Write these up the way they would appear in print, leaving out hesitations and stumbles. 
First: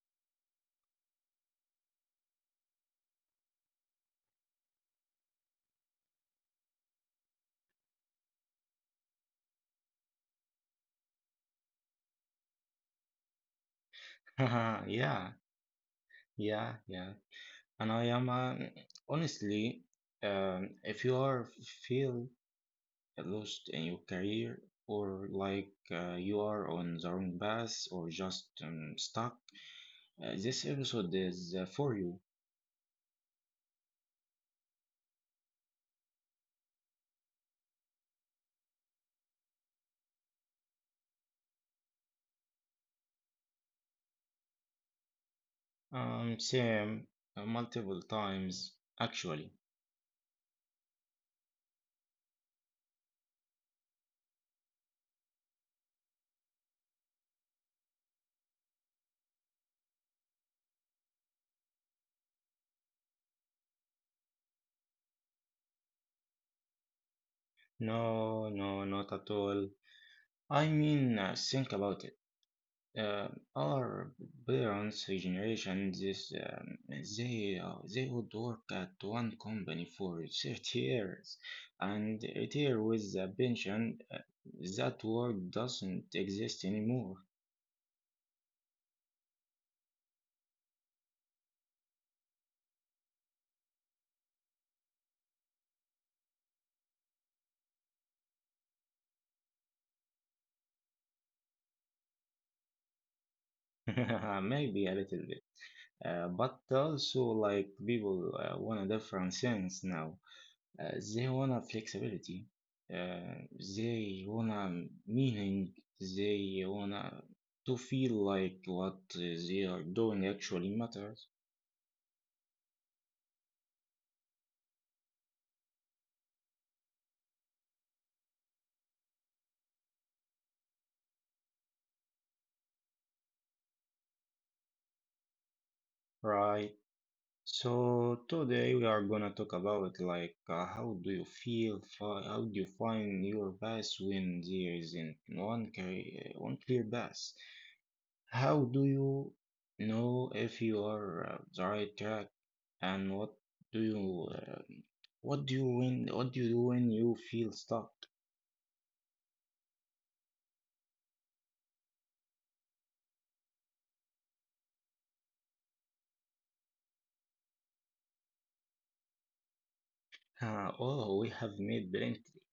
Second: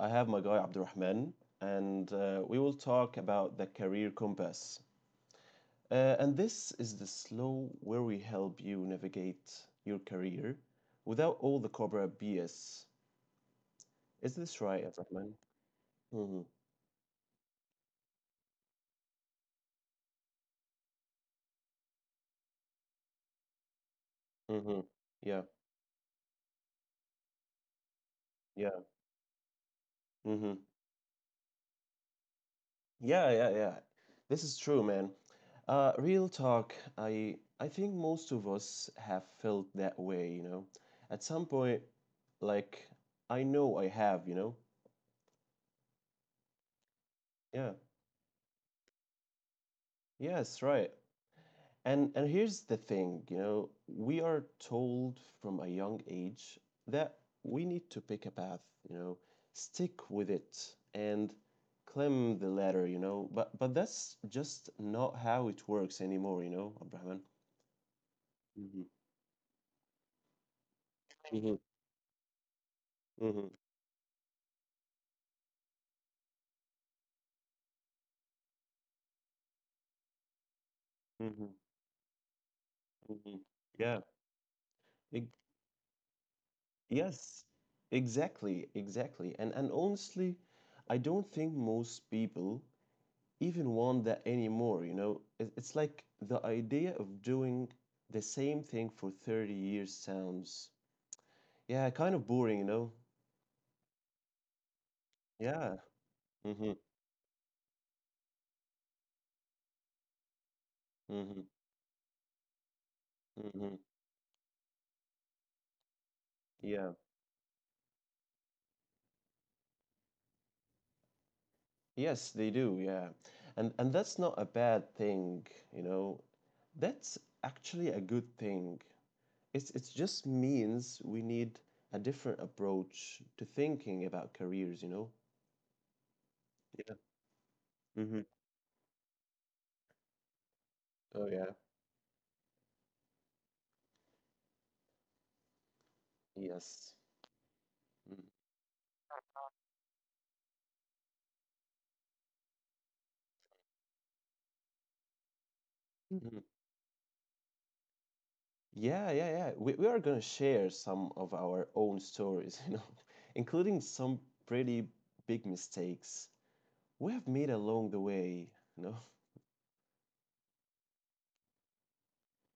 I have my guy Abdurrahman, and we will talk about the career compass. And this is the slow where we help you navigate your career without all the Cobra BS. Is this right, Yeah, Abdurrahman? Mm-hmm. yeah, yeah. And I am honestly, if you are feel lost in your career Mm-hmm. or Yeah. like you are on the wrong path or just Yeah. Stuck, this Mm-hmm. episode is for you. Yeah, yeah, yeah. This is true, man. Real talk, I think most of us have felt that way, you know. At some point, like I know I have, you know. Same Yeah. multiple times actually. Yes, right. And here's the thing, you know, we are told from a young age that we need to pick a path, you know, stick with it and climb the ladder, you know. But that's just not how it works anymore, you know, Abraham. No, no, not at all. I mean, think Mhm, about it. uh, mhm, our parents' generation, this, they would work at one company for 30 years mhm, and retire with a mhm. pension. Yeah. That work ex- doesn't exist anymore. yes. Exactly. Exactly. And honestly, I don't think most people even want that anymore. You know, it's like the idea of doing the same thing for 30 years sounds, yeah, kind of boring, you know? Maybe a little bit, Yeah. But Mm-hmm. also like people want a different sense now. They Mm-hmm. wanna flexibility. Uh, Mm-hmm. they wanna meaning. They wanna Yeah. to feel like what they are doing actually matters, Yes, they do. Yeah. And that's not a bad thing, you know. That's actually a good thing. It's it just means we need a different approach to thinking about careers, you know? right? Yeah. So Hmm. today we are gonna talk about like how do you Oh yeah. feel, how do you find your path when there isn't one clear Yes. path. Mm. How do you know if you are the right track, and do you uh, what do you when what do Mhm. you do when you feel stuck? Yeah, yeah, yeah. We are gonna share some of our own stories, you know, including some pretty big mistakes we have made along the way, you know. Oh, we have made plenty.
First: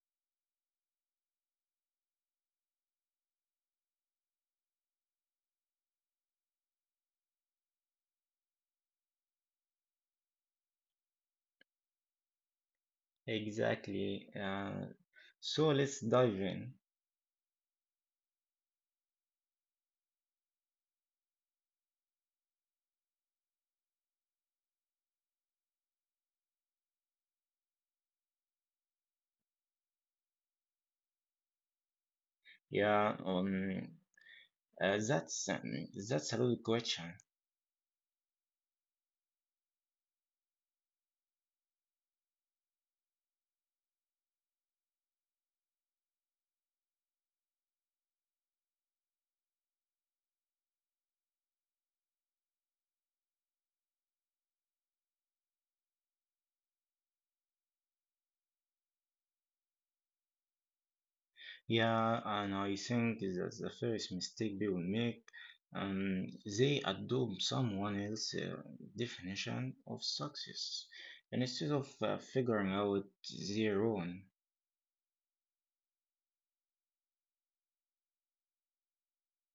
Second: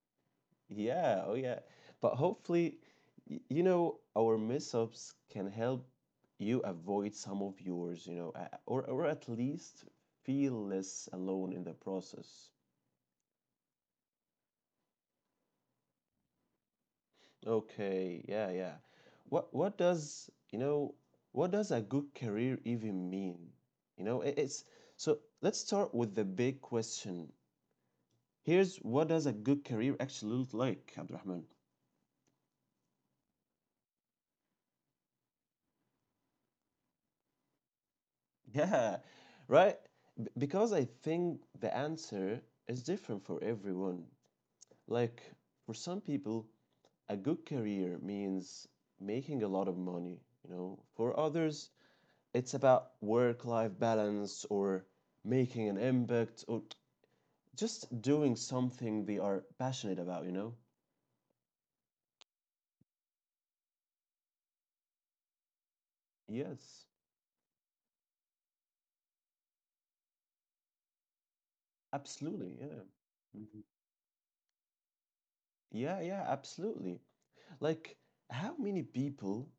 Yeah, oh yeah. But hopefully, you know, our mess-ups can help you avoid some of yours, or or at least feel less alone in the process. Exactly. So let's dive in. Okay, yeah, yeah. What does, you know, what does a good career even mean? You know, it, it's so let's start with the big question. Here's what does a good career actually look like, Abdurrahman? Yeah. That's that's a good question. Yeah, right? Because I think the answer is different for everyone. Like, for some people, a good career means making a lot of money, you know. For others, it's about work-life balance or making an impact or just doing something they are passionate about, you know? Yeah, and I think that's the first mistake people make. Um, they Yes, adopt someone else's definition of success instead of absolutely, figuring yeah. out Mhm. their own. Yeah, yeah, absolutely. Like, how many people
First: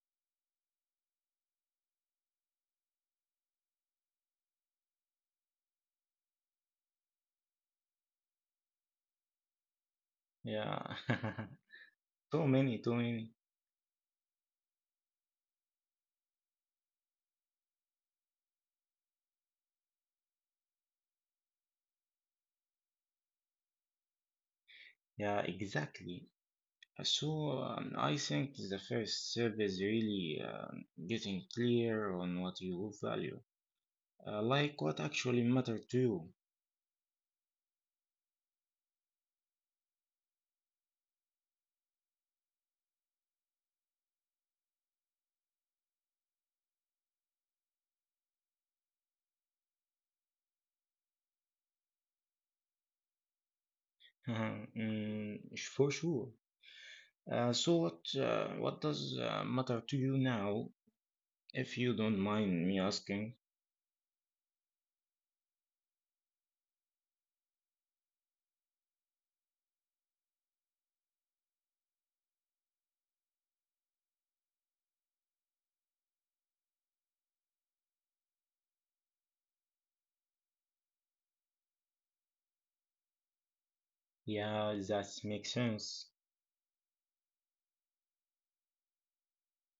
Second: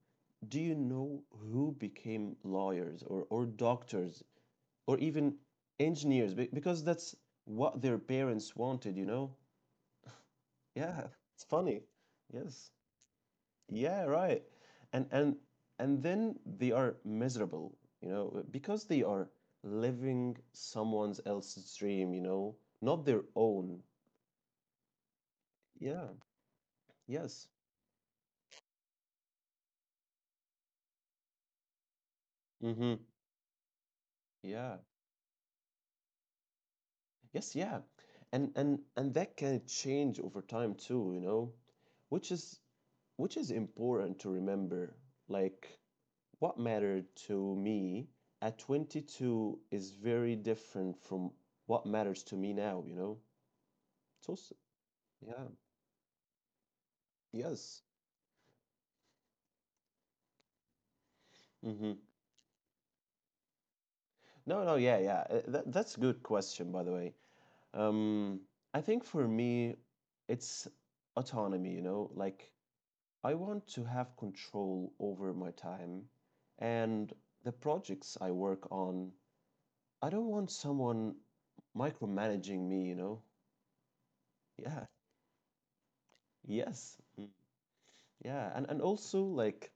do you know who became lawyers or doctors or even engineers because that's what their parents wanted, you know? Yeah, Yeah, it's funny. too Yes. many, too many. Yeah, right. And and and then they are miserable, you know, because they are living someone else's dream, you know, not their own. Yeah, Yeah. exactly. Yes. So I think the first step is really getting clear on what you Mm-hmm. value, like Yeah. what actually matter to you. Yes, yeah. And that can change over time too, you know, which is which is important to remember. Like what mattered to me at 22 is very different from what matters to me now, you know. It's also, yeah. Mm, for sure. So Yes. What does matter to you now, if you Mm-hmm. don't mind me asking? No, no, yeah, yeah. That's a good question, by the way. Um, I think for me, it's autonomy, you know, like I want to have control over my time and the projects I work on. I don't want someone micromanaging me, you know? Yeah, Yeah, that makes sense. yes. Mm. Yeah, and also, like,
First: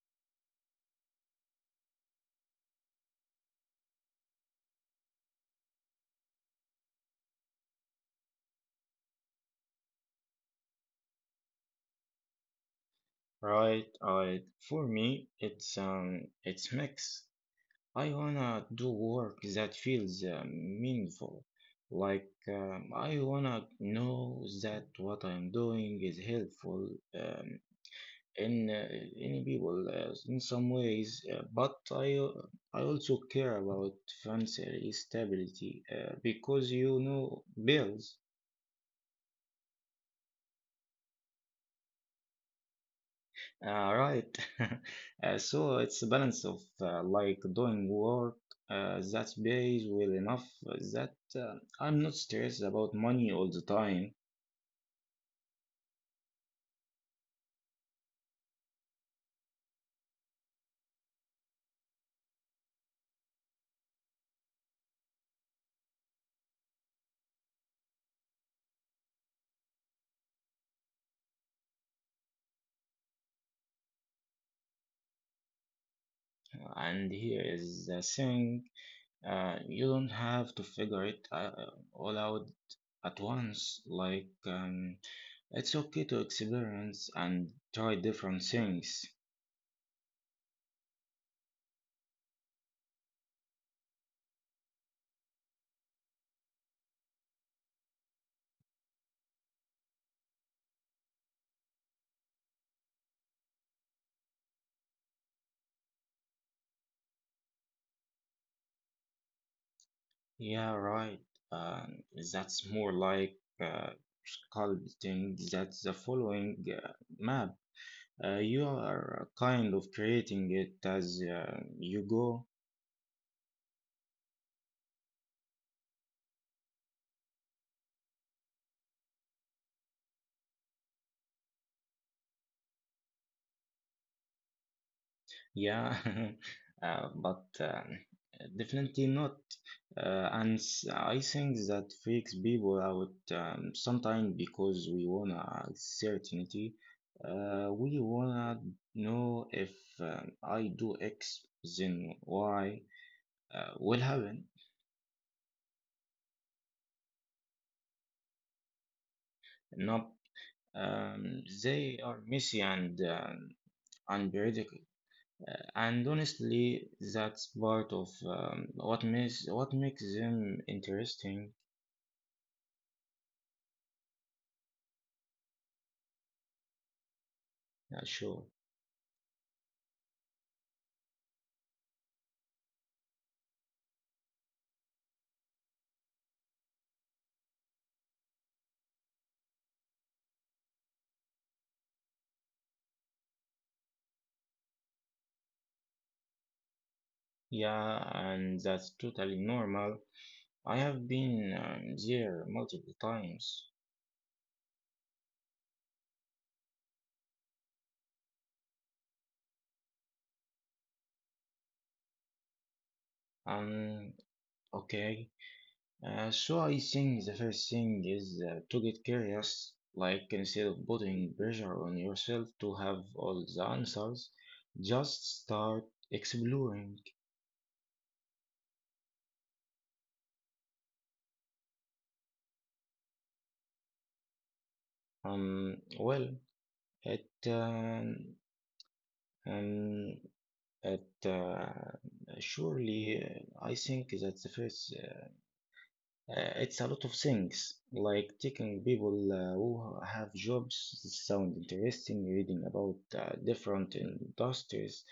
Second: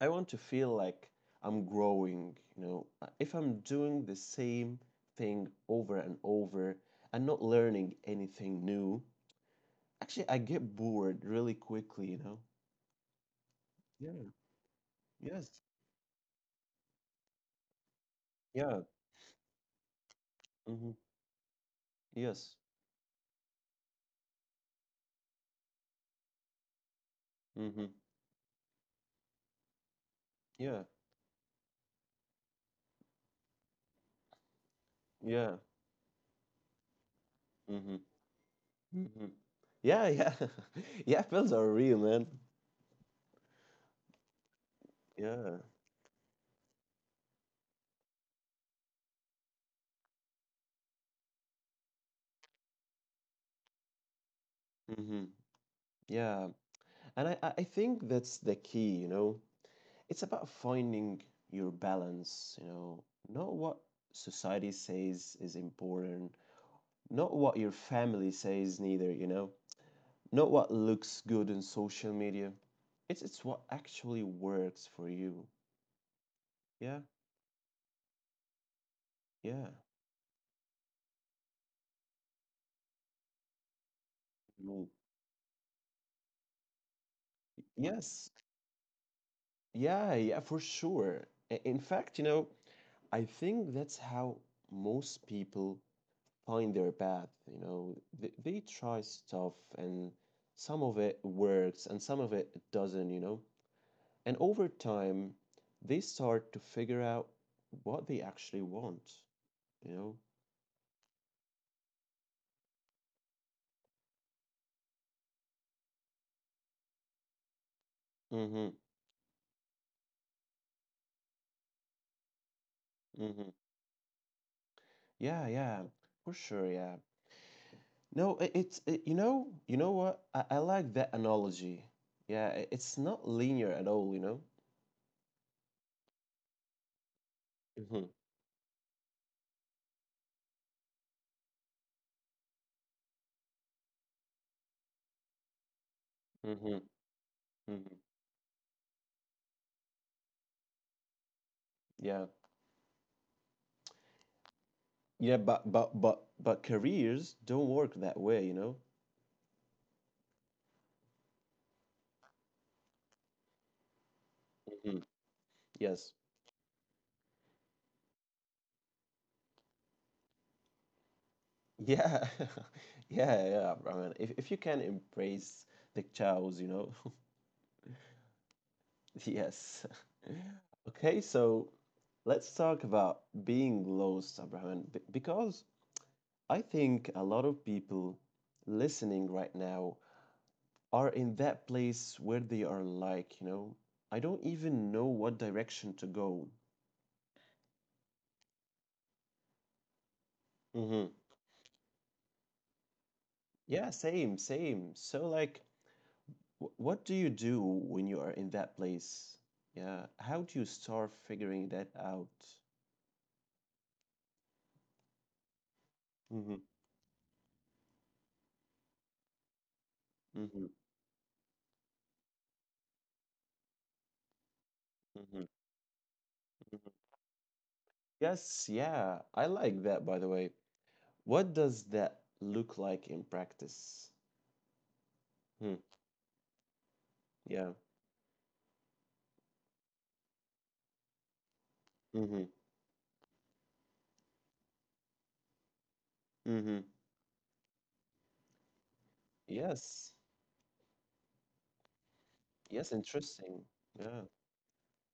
I want to feel like I'm growing, you know? If I'm doing the same thing over and over and not learning anything new, actually, I get bored really quickly, you know? Right, Yeah, right. For me, yes. It's mix. I wanna Yeah. do work that feels Mm-hmm. meaningful. Like Yes. I wanna know that what I'm doing is helpful, um, Mm-hmm. in any people in some Yeah. ways, but I also care about financial Yeah. stability because you know Mhm. bills, Mhm. Yeah, yeah. Yeah, pills are real, man. Right? Yeah. So it's a balance of like doing work that pays well enough that I'm not stressed about money all the time. Mhm. Yeah. And I think that's the key, you know. It's about finding your balance, you know. Not what society says is important, not what your family says neither, you know. Not what looks good on social media. It's what actually works for you. Yeah. And here is the thing. Yeah. You don't have to figure it all out at once. Like, Mm. It's okay to experience and try Yes. different things. Yeah, yeah, for sure. In fact, you know, I think that's how most people find their path, you know. They try stuff and some of it works and some of it doesn't, you know. And over time, they start to figure out what they actually want, you know. Yeah, right. Uh, that's more like uh, sculpting. That's the following map. You Mm-hmm. are kind of creating it as you go. Mm-hmm. Yeah, yeah. For sure, yeah. No, you know what? I like that analogy. Yeah, it's not linear at all, you know. Yeah, but Mm-hmm. definitely not. And I think that freaks people out sometimes because we wanna certainty. Mm-hmm. Mm-hmm. We wanna know if I do X, then Yeah. Y will happen. Yeah, but careers don't work that way, you know? Not they are messy and unpredictable. Mhm. And Yes. honestly, that's part of what makes them interesting. Yeah, yeah, yeah, Rahman. If you can embrace the chows, you know. Yeah, sure. Yes. Okay, so let's talk about being lost, Abraham, because I think a lot of people listening right now are in that place where they are like, you know, I don't even know what direction to go. Yeah, and that's totally normal. I have Hmm. been there multiple times. Yeah, same, same. So like what do you do when you are in that place? Yeah, how do you start figuring that out? Um, okay. Mhm, So I think the first thing is to get curious. Like mhm, instead of putting pressure on yourself to have all the answers, just mhm, start mhm. exploring. Yes, yeah, I like that, by the way. What does that look like in practice? Hmm, Well, it yeah. Um, it Hmm. surely I think that's the first. It's Hmm. a lot of things like taking people who Yes. have jobs that sound interesting, reading Yes, about interesting. different Yeah. industries,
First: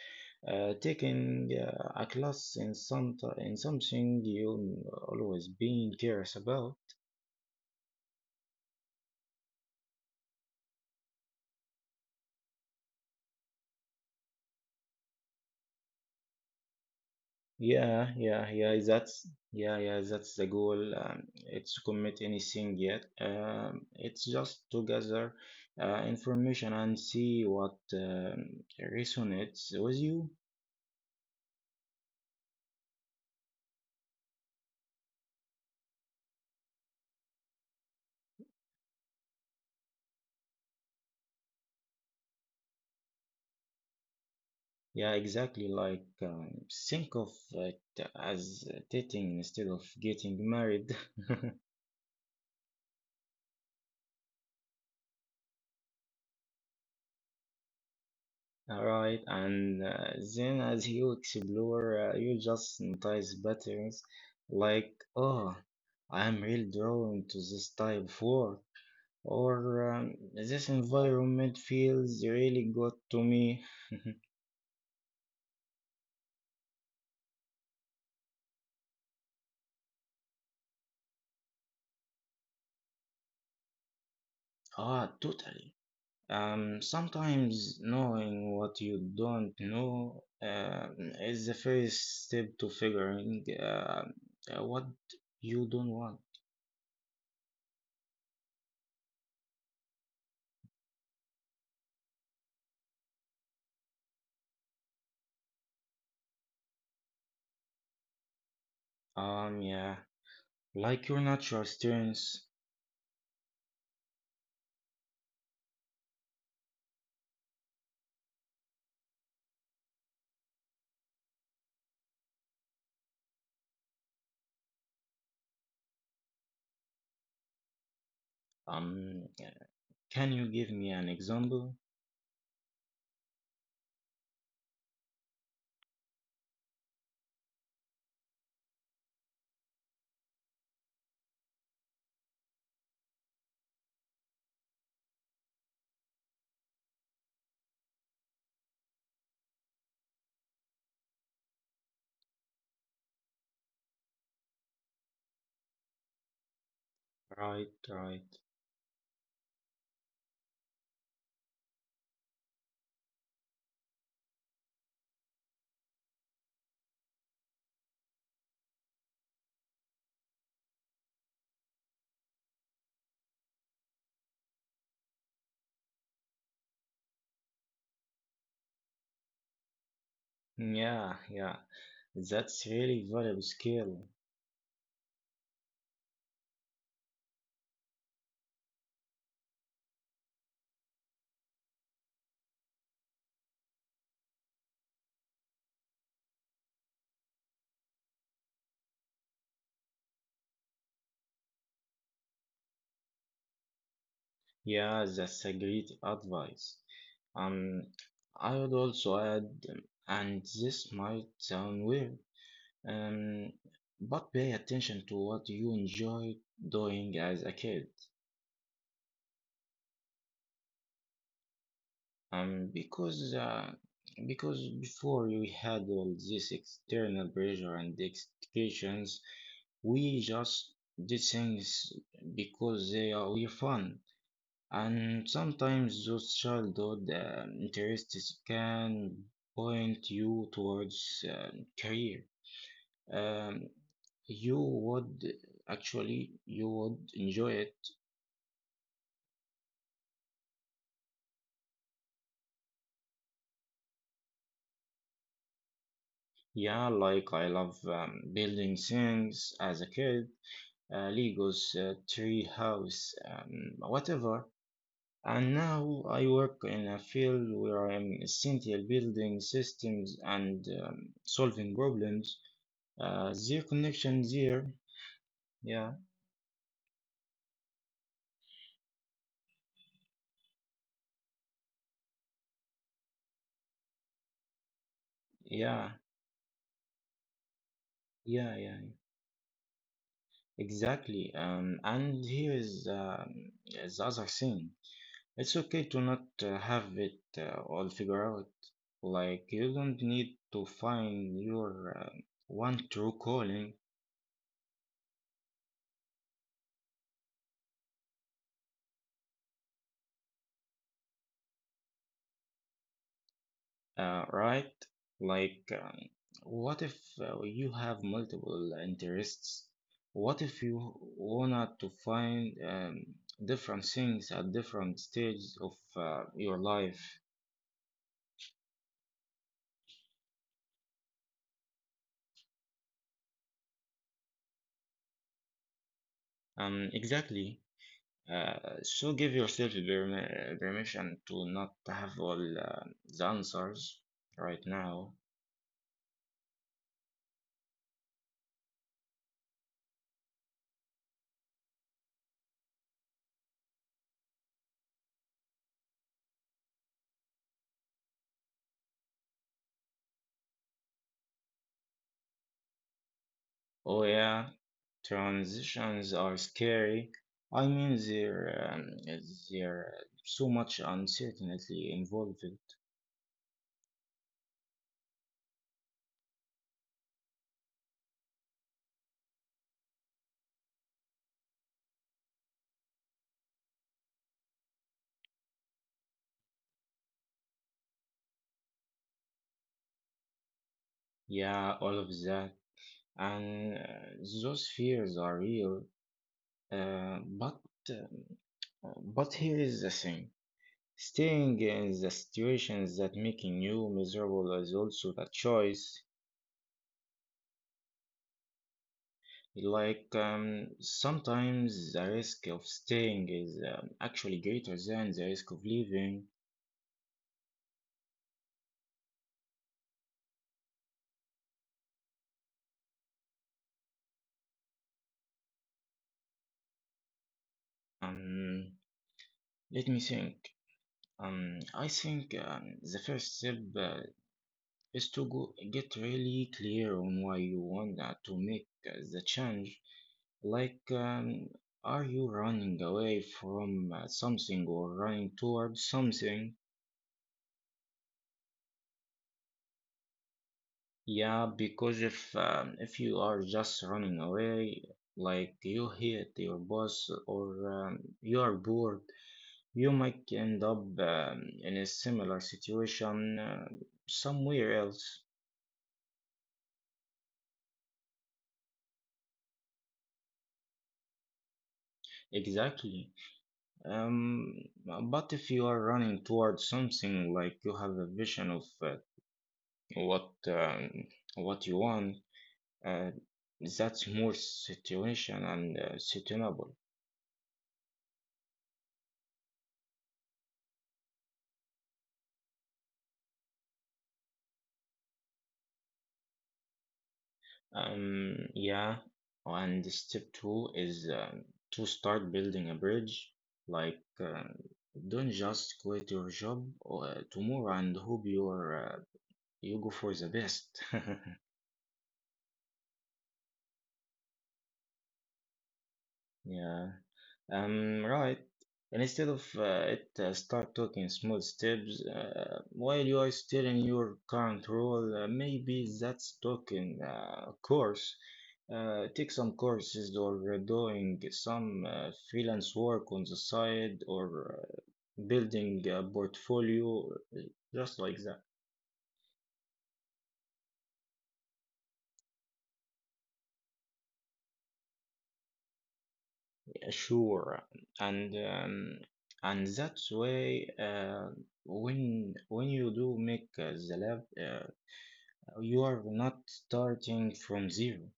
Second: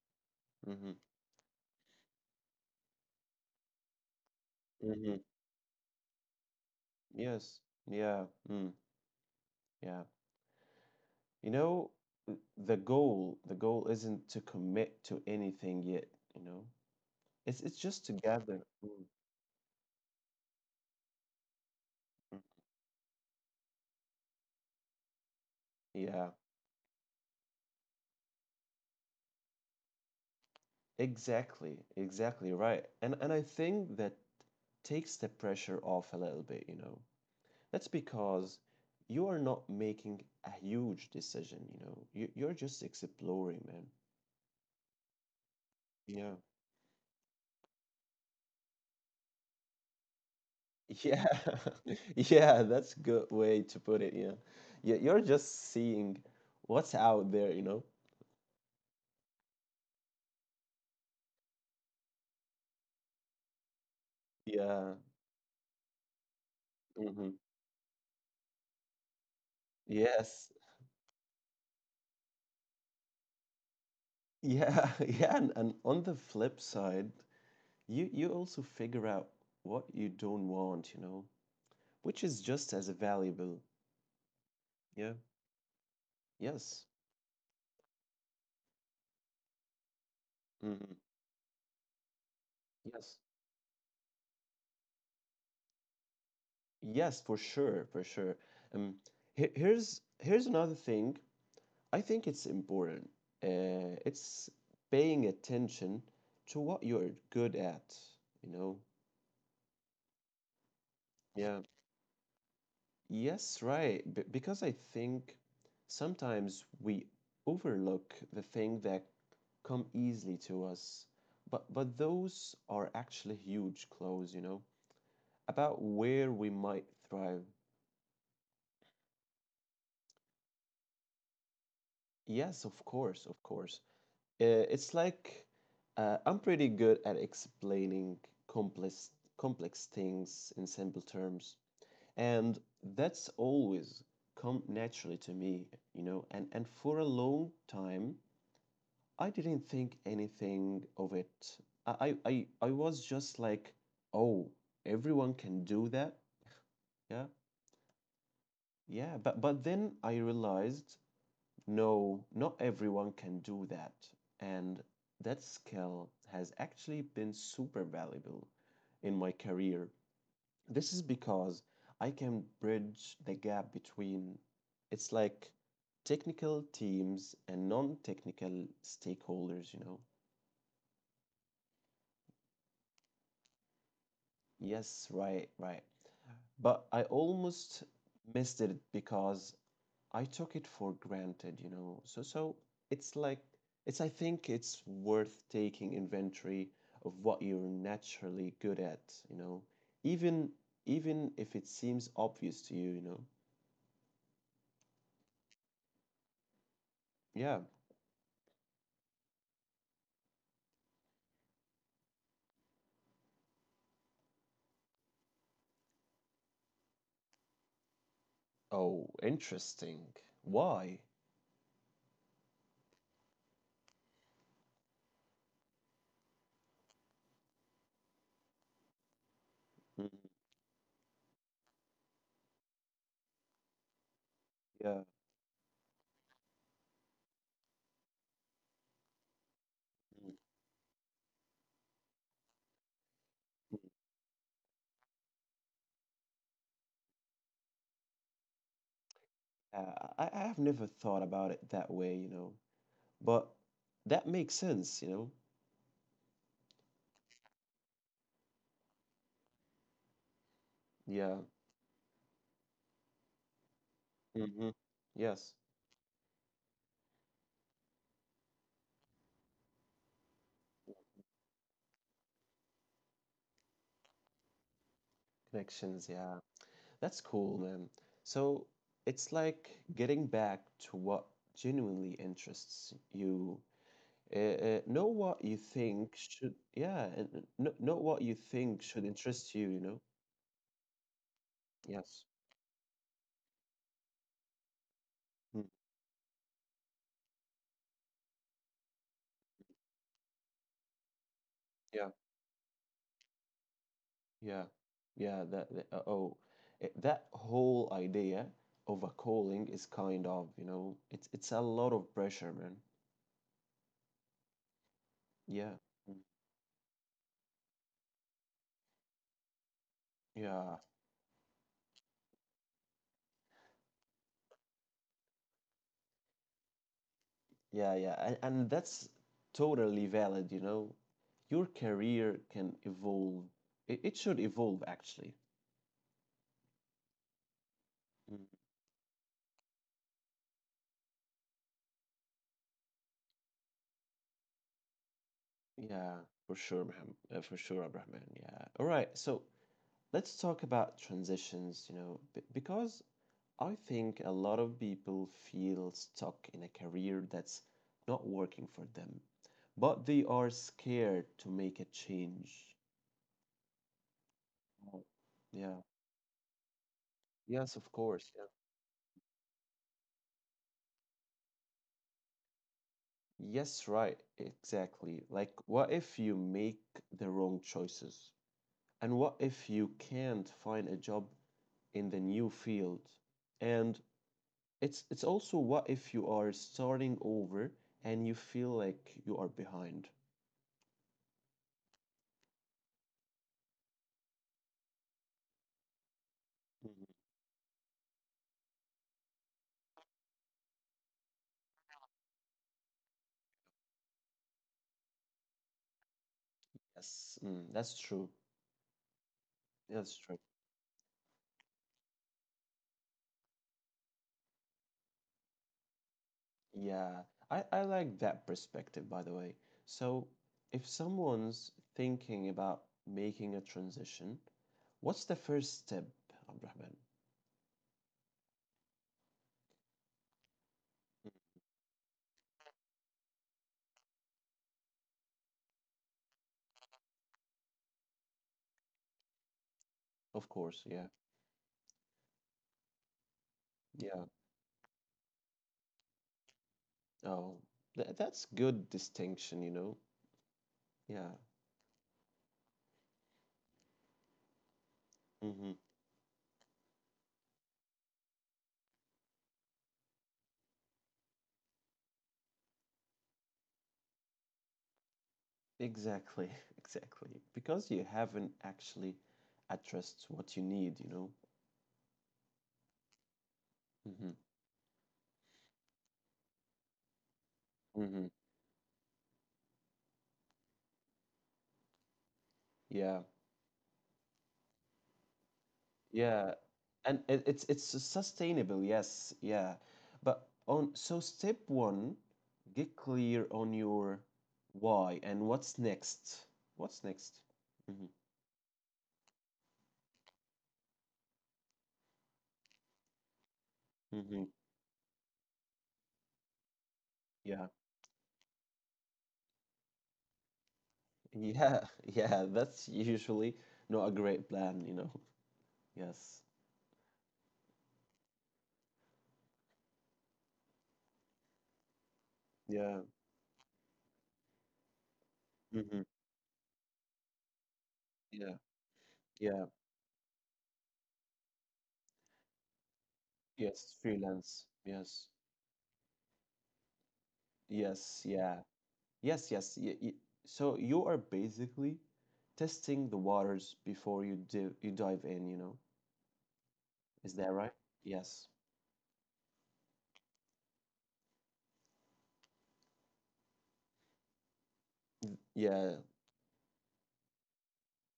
Hmm. taking a class in something you Hmm. always been curious about. Yes. Yeah. Mm, yeah. You know, th- the goal isn't to commit to anything yet, you know? It's just Yeah, yeah, together. yeah. Mm, That's yeah, yeah. That's the goal. It's to commit mm. anything yet. It's just to gather Yeah, information and see what resonates with you. exactly, exactly right. And I think that takes the pressure off a little bit, you know. That's because you are not making a huge decision, you know. You you're just exploring, man. Yeah, exactly. Like, Yeah. Think of it as dating instead of getting married, Yeah. Yeah, that's good way to put it, yeah. Yeah, you're just seeing what's out there, you know. All right. And then as you explore, you just notice patterns like, Yeah. oh, I'm really drawn Hmm. to this type of work, or Yes. this environment feels really good to me. Yeah, yeah, and on the flip side, you also figure out what you don't want, you know, which is just as valuable. Ah, Yeah. totally. Yes. Sometimes knowing what you don't know Hmm. is the first step to Yes. figuring what you don't want. Yes, for sure, for sure. Um, Here's here's another thing. I think it's important. It's paying attention to what you're good at, you know. Yeah, like your Yeah. natural strengths. Yes, right. Because I think sometimes we overlook the thing that come easily to us. But those are actually huge clues, you know, about where we might thrive. Um, can you give me an example? Yes, of course, of course. It's like I'm pretty good at explaining complex complex things in simple terms, and that's always come naturally to me, you know. And for a long time, I didn't think anything of it. I was just like, oh, everyone can do that. Yeah. Right, right. Yeah. But then I realized, no, not everyone can do that. And that skill has actually been super valuable in my career. This is because I can bridge the gap between, it's like technical teams and non-technical stakeholders, you know. Yeah, yeah. That's really valuable skill. Yes, right, right. But I almost missed it because I took it for granted, you know. So so it's like it's I think it's worth taking inventory of what you're naturally good at, you know. Even even if it seems obvious to you, you know. Yeah, that's a great advice. Yeah. Um, I would also add, and this might sound weird. Um, but pay attention to what you enjoy doing as a kid. Oh, interesting. Why? Because because before we had all this external pressure and expectations, Mm, we just did things because they are were fun. yeah. And sometimes those childhood interests can point Mm, you towards career. Um, mm. you would actually you would enjoy it. I have never thought about it that way, you know. But that makes sense, you know. Yeah, like I love building things as a kid, Yeah. Legos, tree house, whatever. Mm-hmm. And Yes, now I work in a field where I'm essential building systems and solving problems. Their connection there. Yeah, connections. Yeah, that's cool, man. So it's like getting back to what genuinely interests you. Know what you yeah, think should, yeah, and know what you yeah, yeah, yeah, think should interest you, you know? exactly. Yes. And here is the other thing. It's Mm. okay to not have it all figured out. Like, you don't need to find your Yeah, uh, one true calling, yeah, yeah. That whole idea of a calling is kind of, you know, it's a lot of pressure, man. Right? Like, Yeah. Mm. what if you have multiple interests? What if Yeah, you wanna to find different things at different stages of your life? yeah, yeah, and that's totally valid, you know. Your career can evolve. It should evolve, actually. Exactly. Mm, Uh, so give yourself the permission to not have all the answers right now. yeah, for sure, Maham, for sure, Abrahman. Yeah. All right, so let's talk about transitions, you know, b because I think a lot of people feel stuck in a career that's not working for them, but they are scared to make a change. Oh yeah, Oh, yeah. transitions are scary. I Yes, of mean, course. there there so much uncertainty involved. Yes, right, exactly. Like, what if you make the wrong choices? And what if you can't find a job in the new field? And it's also what if you are starting over and you feel like you are behind? Yeah, all of that, and those fears are real. Mhm. But um, but here is the thing. Staying in the situations that making you miserable is also a choice. Yes, mm, that's true. That's Like true. Sometimes the risk of staying is actually greater than the risk of leaving. Yeah, I like that perspective, by the way. So, if someone's thinking about making a transition, what's the first step, Abdurrahman? Um, Let me think. I think the first step is to go get really clear on why you want to make the change. Of course, Like, yeah. Are you running away from Yeah. something or running towards something? Oh, that's good distinction, you know. Yeah. Yeah, because if you are just running away, like Hmm. you hate your boss or you are bored, you might end up in a similar situation somewhere else. Exactly. Exactly. Because you haven't actually addressed what you need, you know. Exactly. Hmm. But if you are running towards something, like you have a Hmm. vision of what um, what you want, uh, Yeah. that's more situation and Yeah. sustainable. And it's sustainable, yes. Yeah. But on so step one, get clear on your why and what's next. What's next? Yeah, and step two is to start building a bridge. Like, Hmm. Hmm. don't just quit your job Yeah. tomorrow and hope you're you go for the best. Yeah, yeah, that's usually not a great plan, you know. Yes. Yeah. Right. And instead of start taking small steps while Yeah. you are still in your current role. Maybe Hmm. that's taking a course. Yeah. Take some Yeah. courses or doing some freelance work on the Yes. side or Freelance. Yes. building a portfolio, just like Yes. that. Yeah. Yes. Yes. Y y So you are basically testing the waters before you dive in, you know? Yeah, Is that sure. right? And Yes. um, and that's way when you do make the lab. You Yeah. are not starting from zero.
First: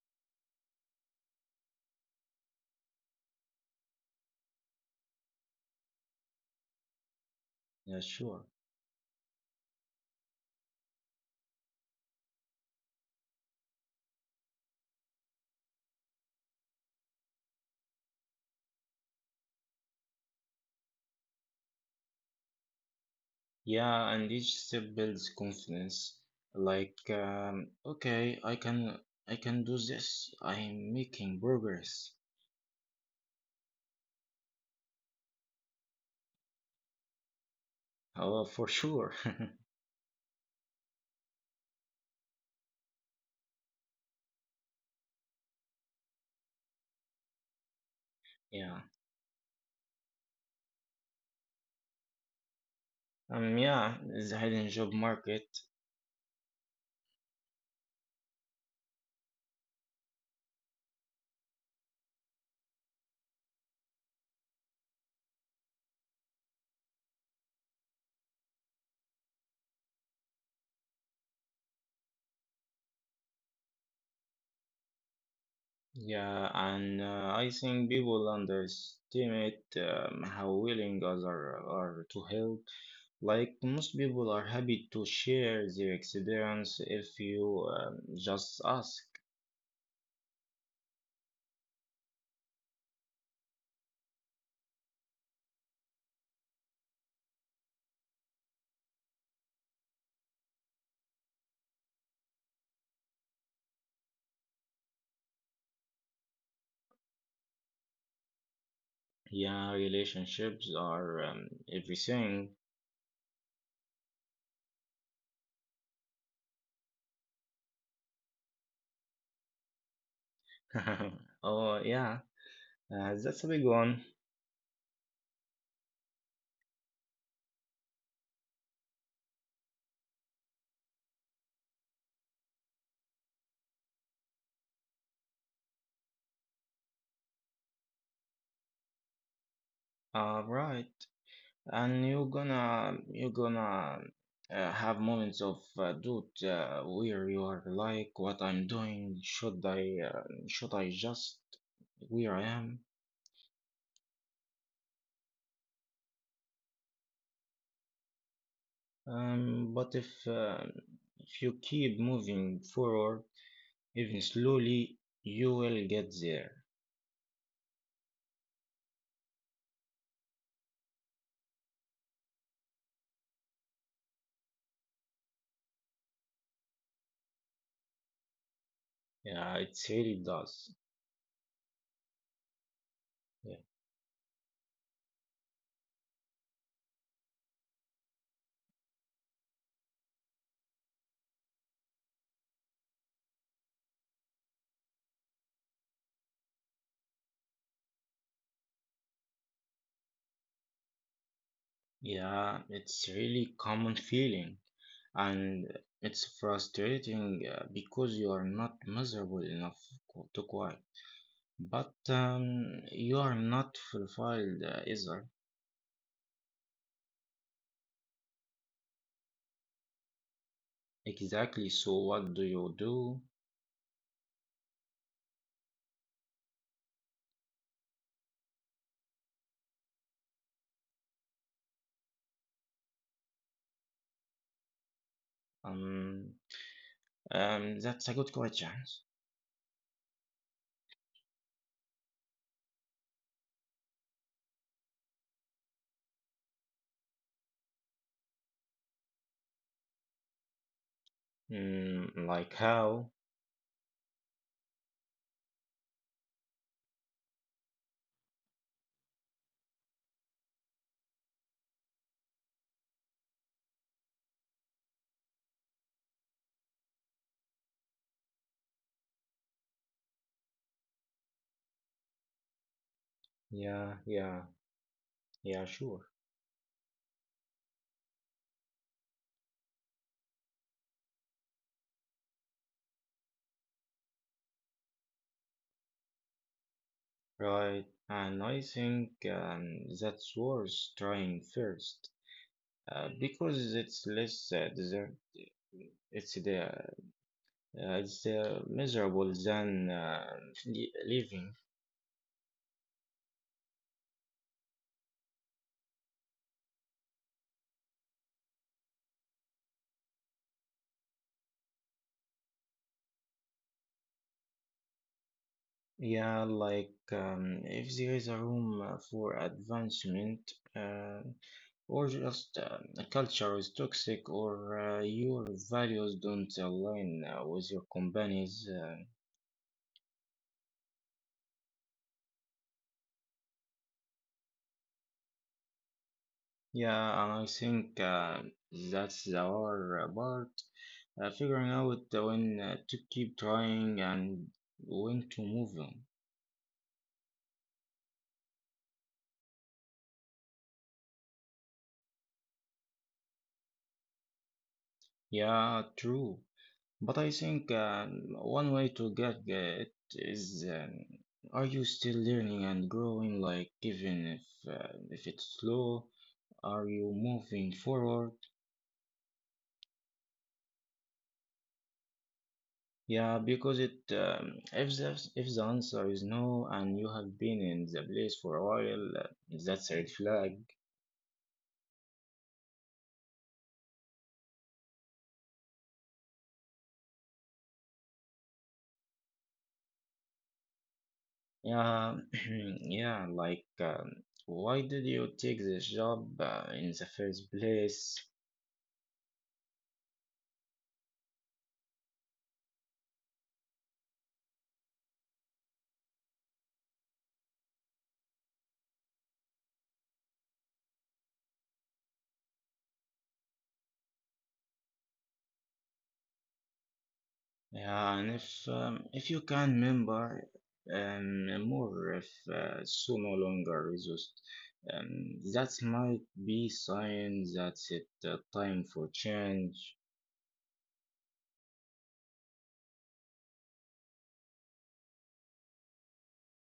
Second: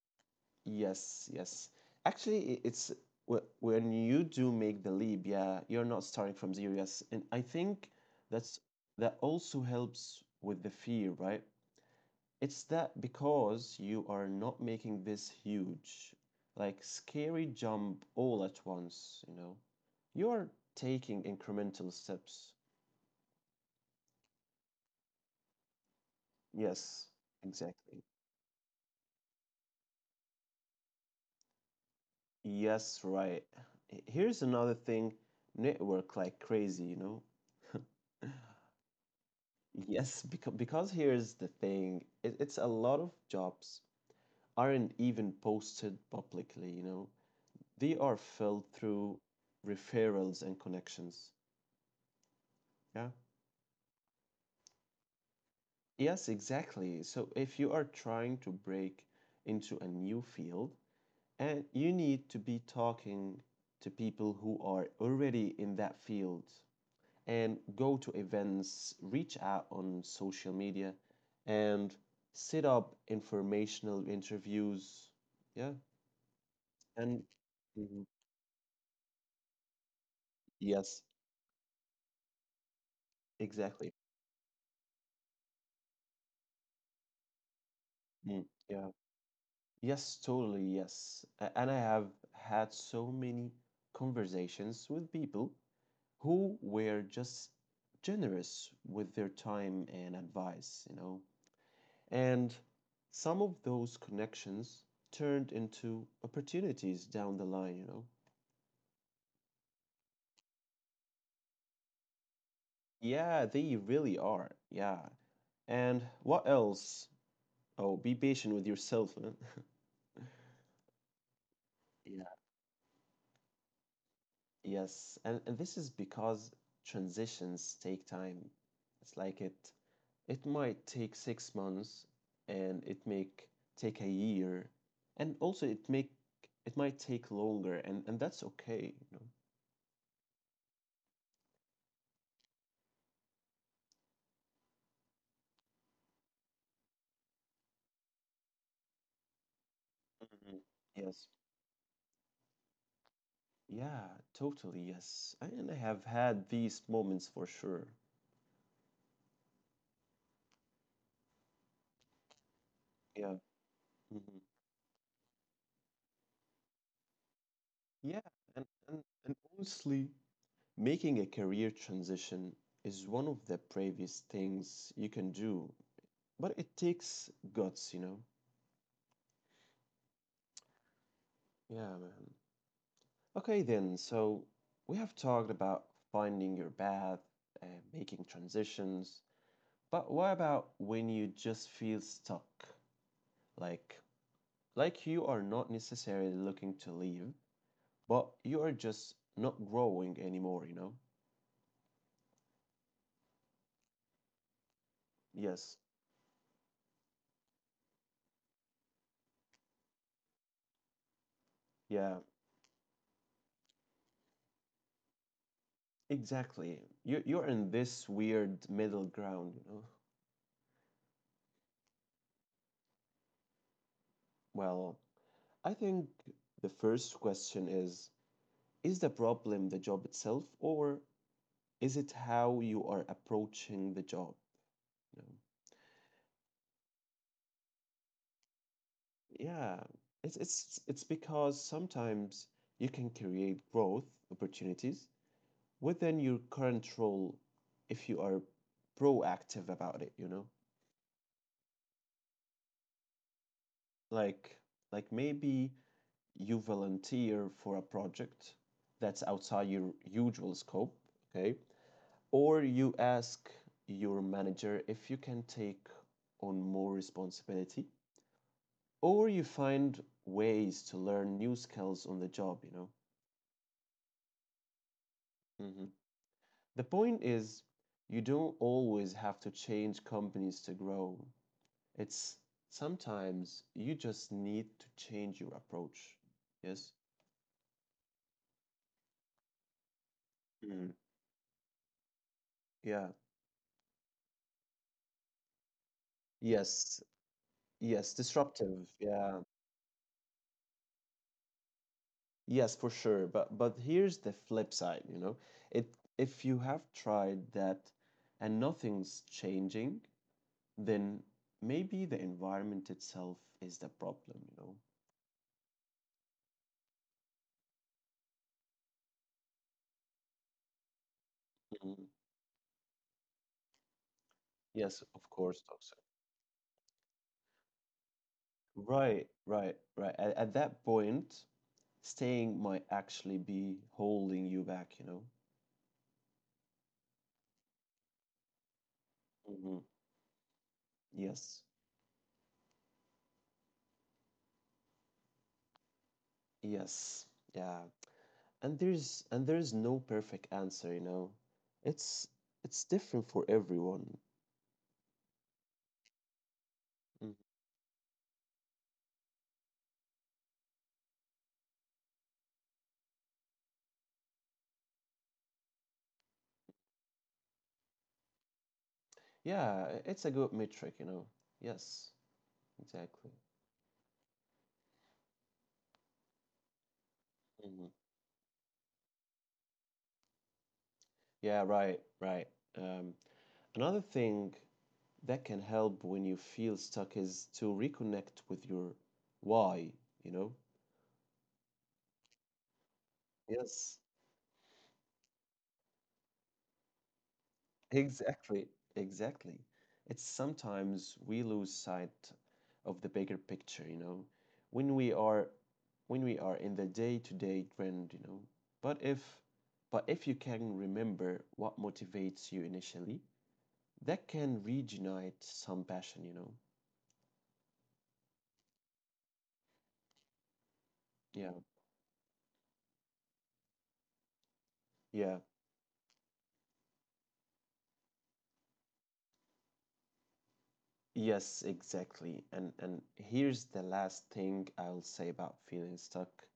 Yes, yes. Actually, when you do make the leap, yeah, you're not starting from zero, yes. And I think Yeah, sure. that's that also helps with the fear, right? It's that because you are not making this huge, like scary jump all at once, you know. You're taking incremental steps. Yeah, and each step builds confidence. Like, Yes, exactly. okay, I can do this. I'm making progress. Yes, right. Here's another thing, network like crazy. Oh, for sure. Yes, because here's the thing, it's a lot of jobs aren't even posted publicly. They are filled Yeah. through referrals and connections. Yeah. Yeah, the hidden job market. Yes, exactly. So if you are trying to break into a new field, and you need to be talking to people who are already in that field, and go to events, reach out on social media, and set up informational interviews. Yeah. Yeah, and And. I think Mhm. people underestimate how Yes, willing others are to help. Like exactly. most people are happy to share their experience if you Mm, just yeah. ask. Yes, totally. Yes. And I have had so many conversations with people who were just generous with their time and advice. And some of those connections turned into opportunities down the line, you know? Yeah, relationships are everything. Yeah, they really are. Yeah. And what else? Oh, be patient with yourself, man. Oh yeah, Yeah. That's a big one. Yes. And this is because transitions take time. It's like it might take 6 months and it make take a year. And also it might take longer and that's okay. Right. And you're gonna have moments of doubt where you are like what I'm doing Mhm. should I Yes. just where I am. Yeah, totally. Yes. And I have had these moments for sure. But if you keep moving forward Yeah. even Mhm. slowly you will get there. Yeah. And honestly, making a career transition is one of the bravest things you can do, but it takes guts, you know? Yeah, it really does. Yeah, man. Yeah, Okay, then. So we have talked about finding your path and making transitions, but what about when you just feel stuck? Like, like, you are not necessarily looking to leave? But you are just not growing anymore, you know? yeah, it's really common feeling and Yes. it's frustrating because you are not miserable enough to quiet. But Yeah, you are not fulfilled either. exactly. You're in this weird middle ground, you know? Exactly. So what do you do? Well, I think the first question is the problem the job itself or is it how you are approaching the job, you Um, that's a good question. know? Yeah. It's because sometimes you can create growth opportunities within your current role if you are proactive about it, you know? Mm, like how? like like, maybe you volunteer for a project that's outside your usual scope, okay, or you ask your manager if you can take on more responsibility, or you find ways to learn new skills on the job. Yeah, yeah, yeah, Mhm. sure. The point is you don't always have to change companies to grow. It's sometimes you just need to change your approach. Yes. Right. And I think that's worth Mm. trying first, Yeah. Because it's less desert. It's the Yes, yes, it's disruptive. Yeah. miserable than leaving. Yes, for sure. But here's the flip side. It if you have tried that and nothing's changing, then maybe the environment itself is the problem. Yeah, like if there is a room for advancement, uh, or Mhm. just a culture is toxic, or Yes, of your course, toxic. values don't align with your company's. Right, right, right. At that point, staying might actually be holding you back. Yeah, and I think that's the Mhm. hard part. Yes. Figuring out when to keep trying and when to move on. Yes. Yeah. And there's no perfect answer you know it's it's different for everyone. Yeah, true. But I Mm. think one way to get it is are you still learning and growing? Like, even if it's slow, are you moving forward? Yeah, it's a good metric. Yes, exactly. Yeah, because it if the answer is no and you have been in Mhm. the place for a while, that's a red flag. Yeah, right, right. um, Another thing that can help when you feel stuck is to reconnect with your why you know Yeah, yeah, like yes. why did you take this job in the first place? Exactly, exactly. It's sometimes we lose sight of the bigger picture, when we are in the day-to-day grind. But if but if you can remember what motivates you initially, that can reignite some passion. Yeah, and if you can remember, Yeah. more if so no longer resist, Yeah. that might be sign that it time for change. Yes, exactly. And here's the last thing I'll say about feeling stuck.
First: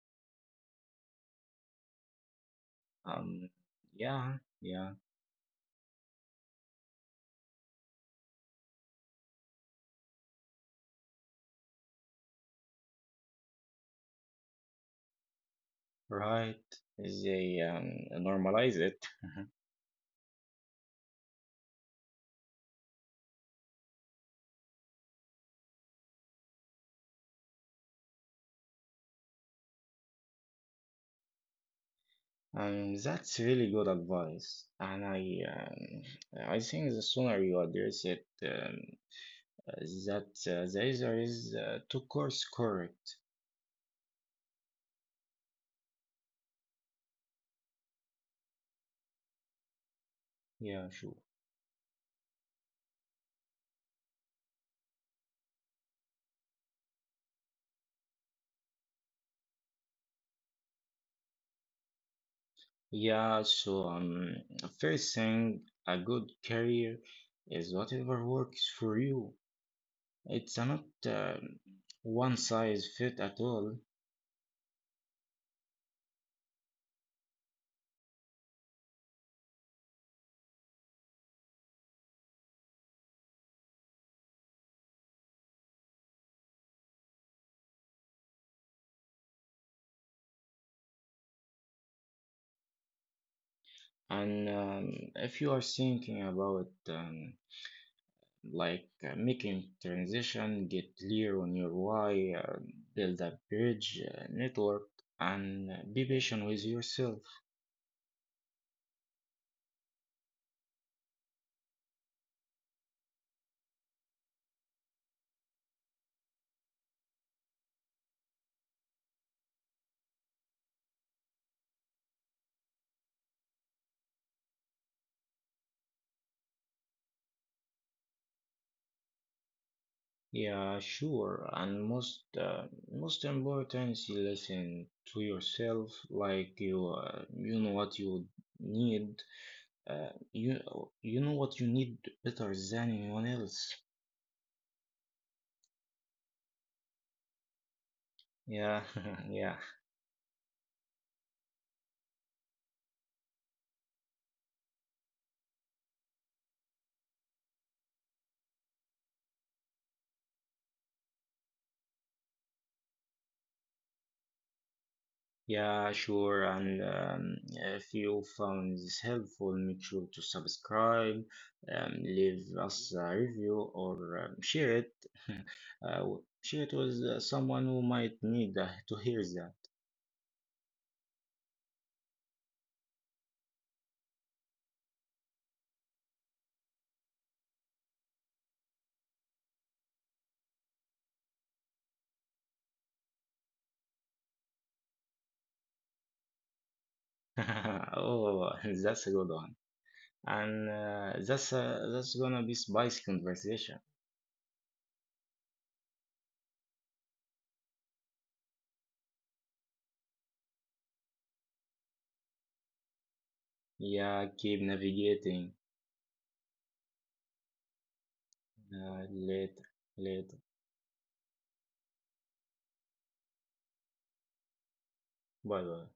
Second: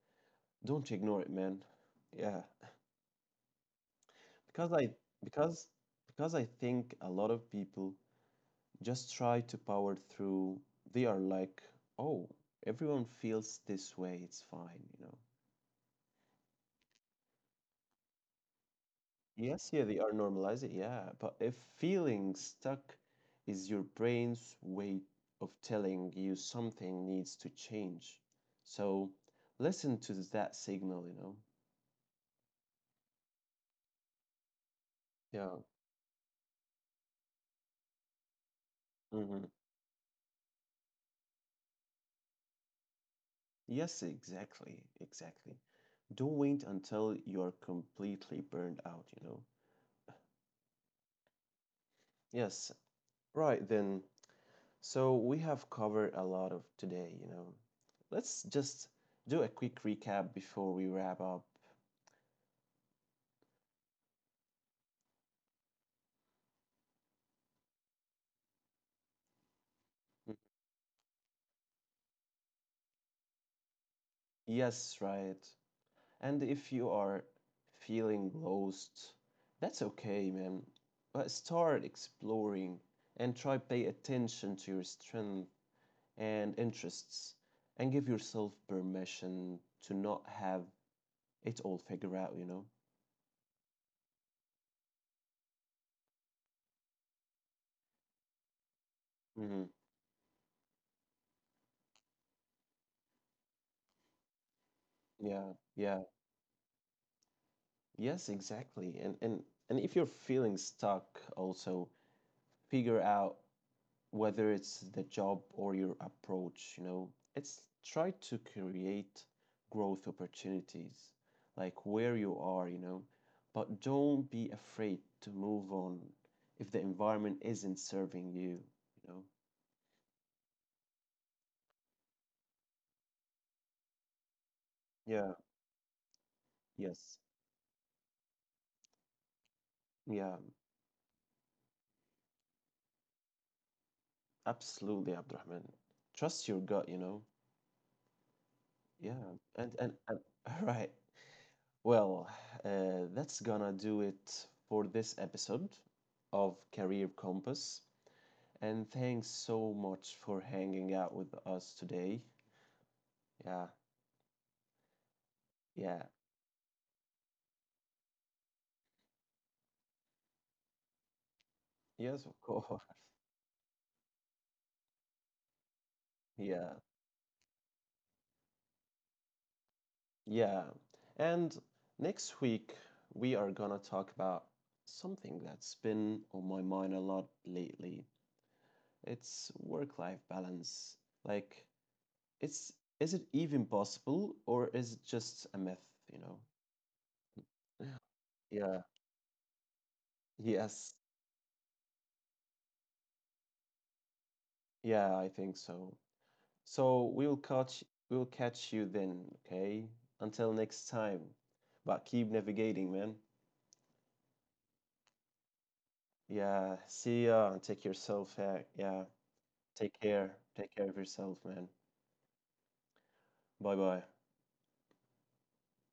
Don't ignore it, man. Yeah. Um, yeah, because yeah, I because because I think a lot of people just try to power through. They are like, "Oh, everyone feels this way. It's fine." right. They normalize it. Yes, yeah, they are normalizing. Yeah, but if feeling stuck is your brain's way of telling you something needs to change. So listen to that signal. That's really good advice, and Yeah. I think the sooner you address it, Hmm. uh, that the answer is to course correct. Yes, exactly. Exactly. Don't wait until you're completely burned out. Yeah, sure. Yes, right then. So we have covered a lot of today. Let's just do a quick recap before we wrap up. Yeah, so first thing, a good career is whatever works for you. Mm, It's not one size fit at all. yes, right. And if you are feeling lost, that's okay, man. But start exploring and try pay attention to your strength and interests and give yourself permission to not have it all figured out. And if you are thinking about like making Hmm. transition, get clear on your why, build a bridge network, Yeah, and yeah. be patient with yourself. Yes, exactly. And if you're feeling stuck, also figure out whether it's the job or your approach. It's try to create growth opportunities like where you are, but don't be afraid to move on if the environment isn't serving you, you know. Yeah, sure. And most most important, you listen to Yeah, yourself. Like you, yes. You know what you need. Yeah, You you know what you need better than anyone else. absolutely, Abdurrahman. Trust your gut. Yeah, Yeah. yeah, And right. Well, that's gonna do it for this episode of Career Compass. And thanks so much for hanging out with us today. Yeah, yeah, yeah, sure. And if you found this helpful, make sure to subscribe, yes, of leave course. us a review, or share it. Uh, Share Yeah, it with someone who might need to hear that. yeah. And next week, we are gonna talk about something that's been on my mind a lot lately. It's work-life balance. Like, it's is it even possible or is it just a myth, you know? Oh, Yeah. that's a good one. And Yes. That's gonna be spicy conversation. Yeah, I think so. So we'll catch you then, okay? Until next time. But keep navigating, man. Yeah, keep navigating. Yeah, see ya and take yourself yeah. Later, Take later. care. Take care of yourself, man. Bye bye. Bye bye.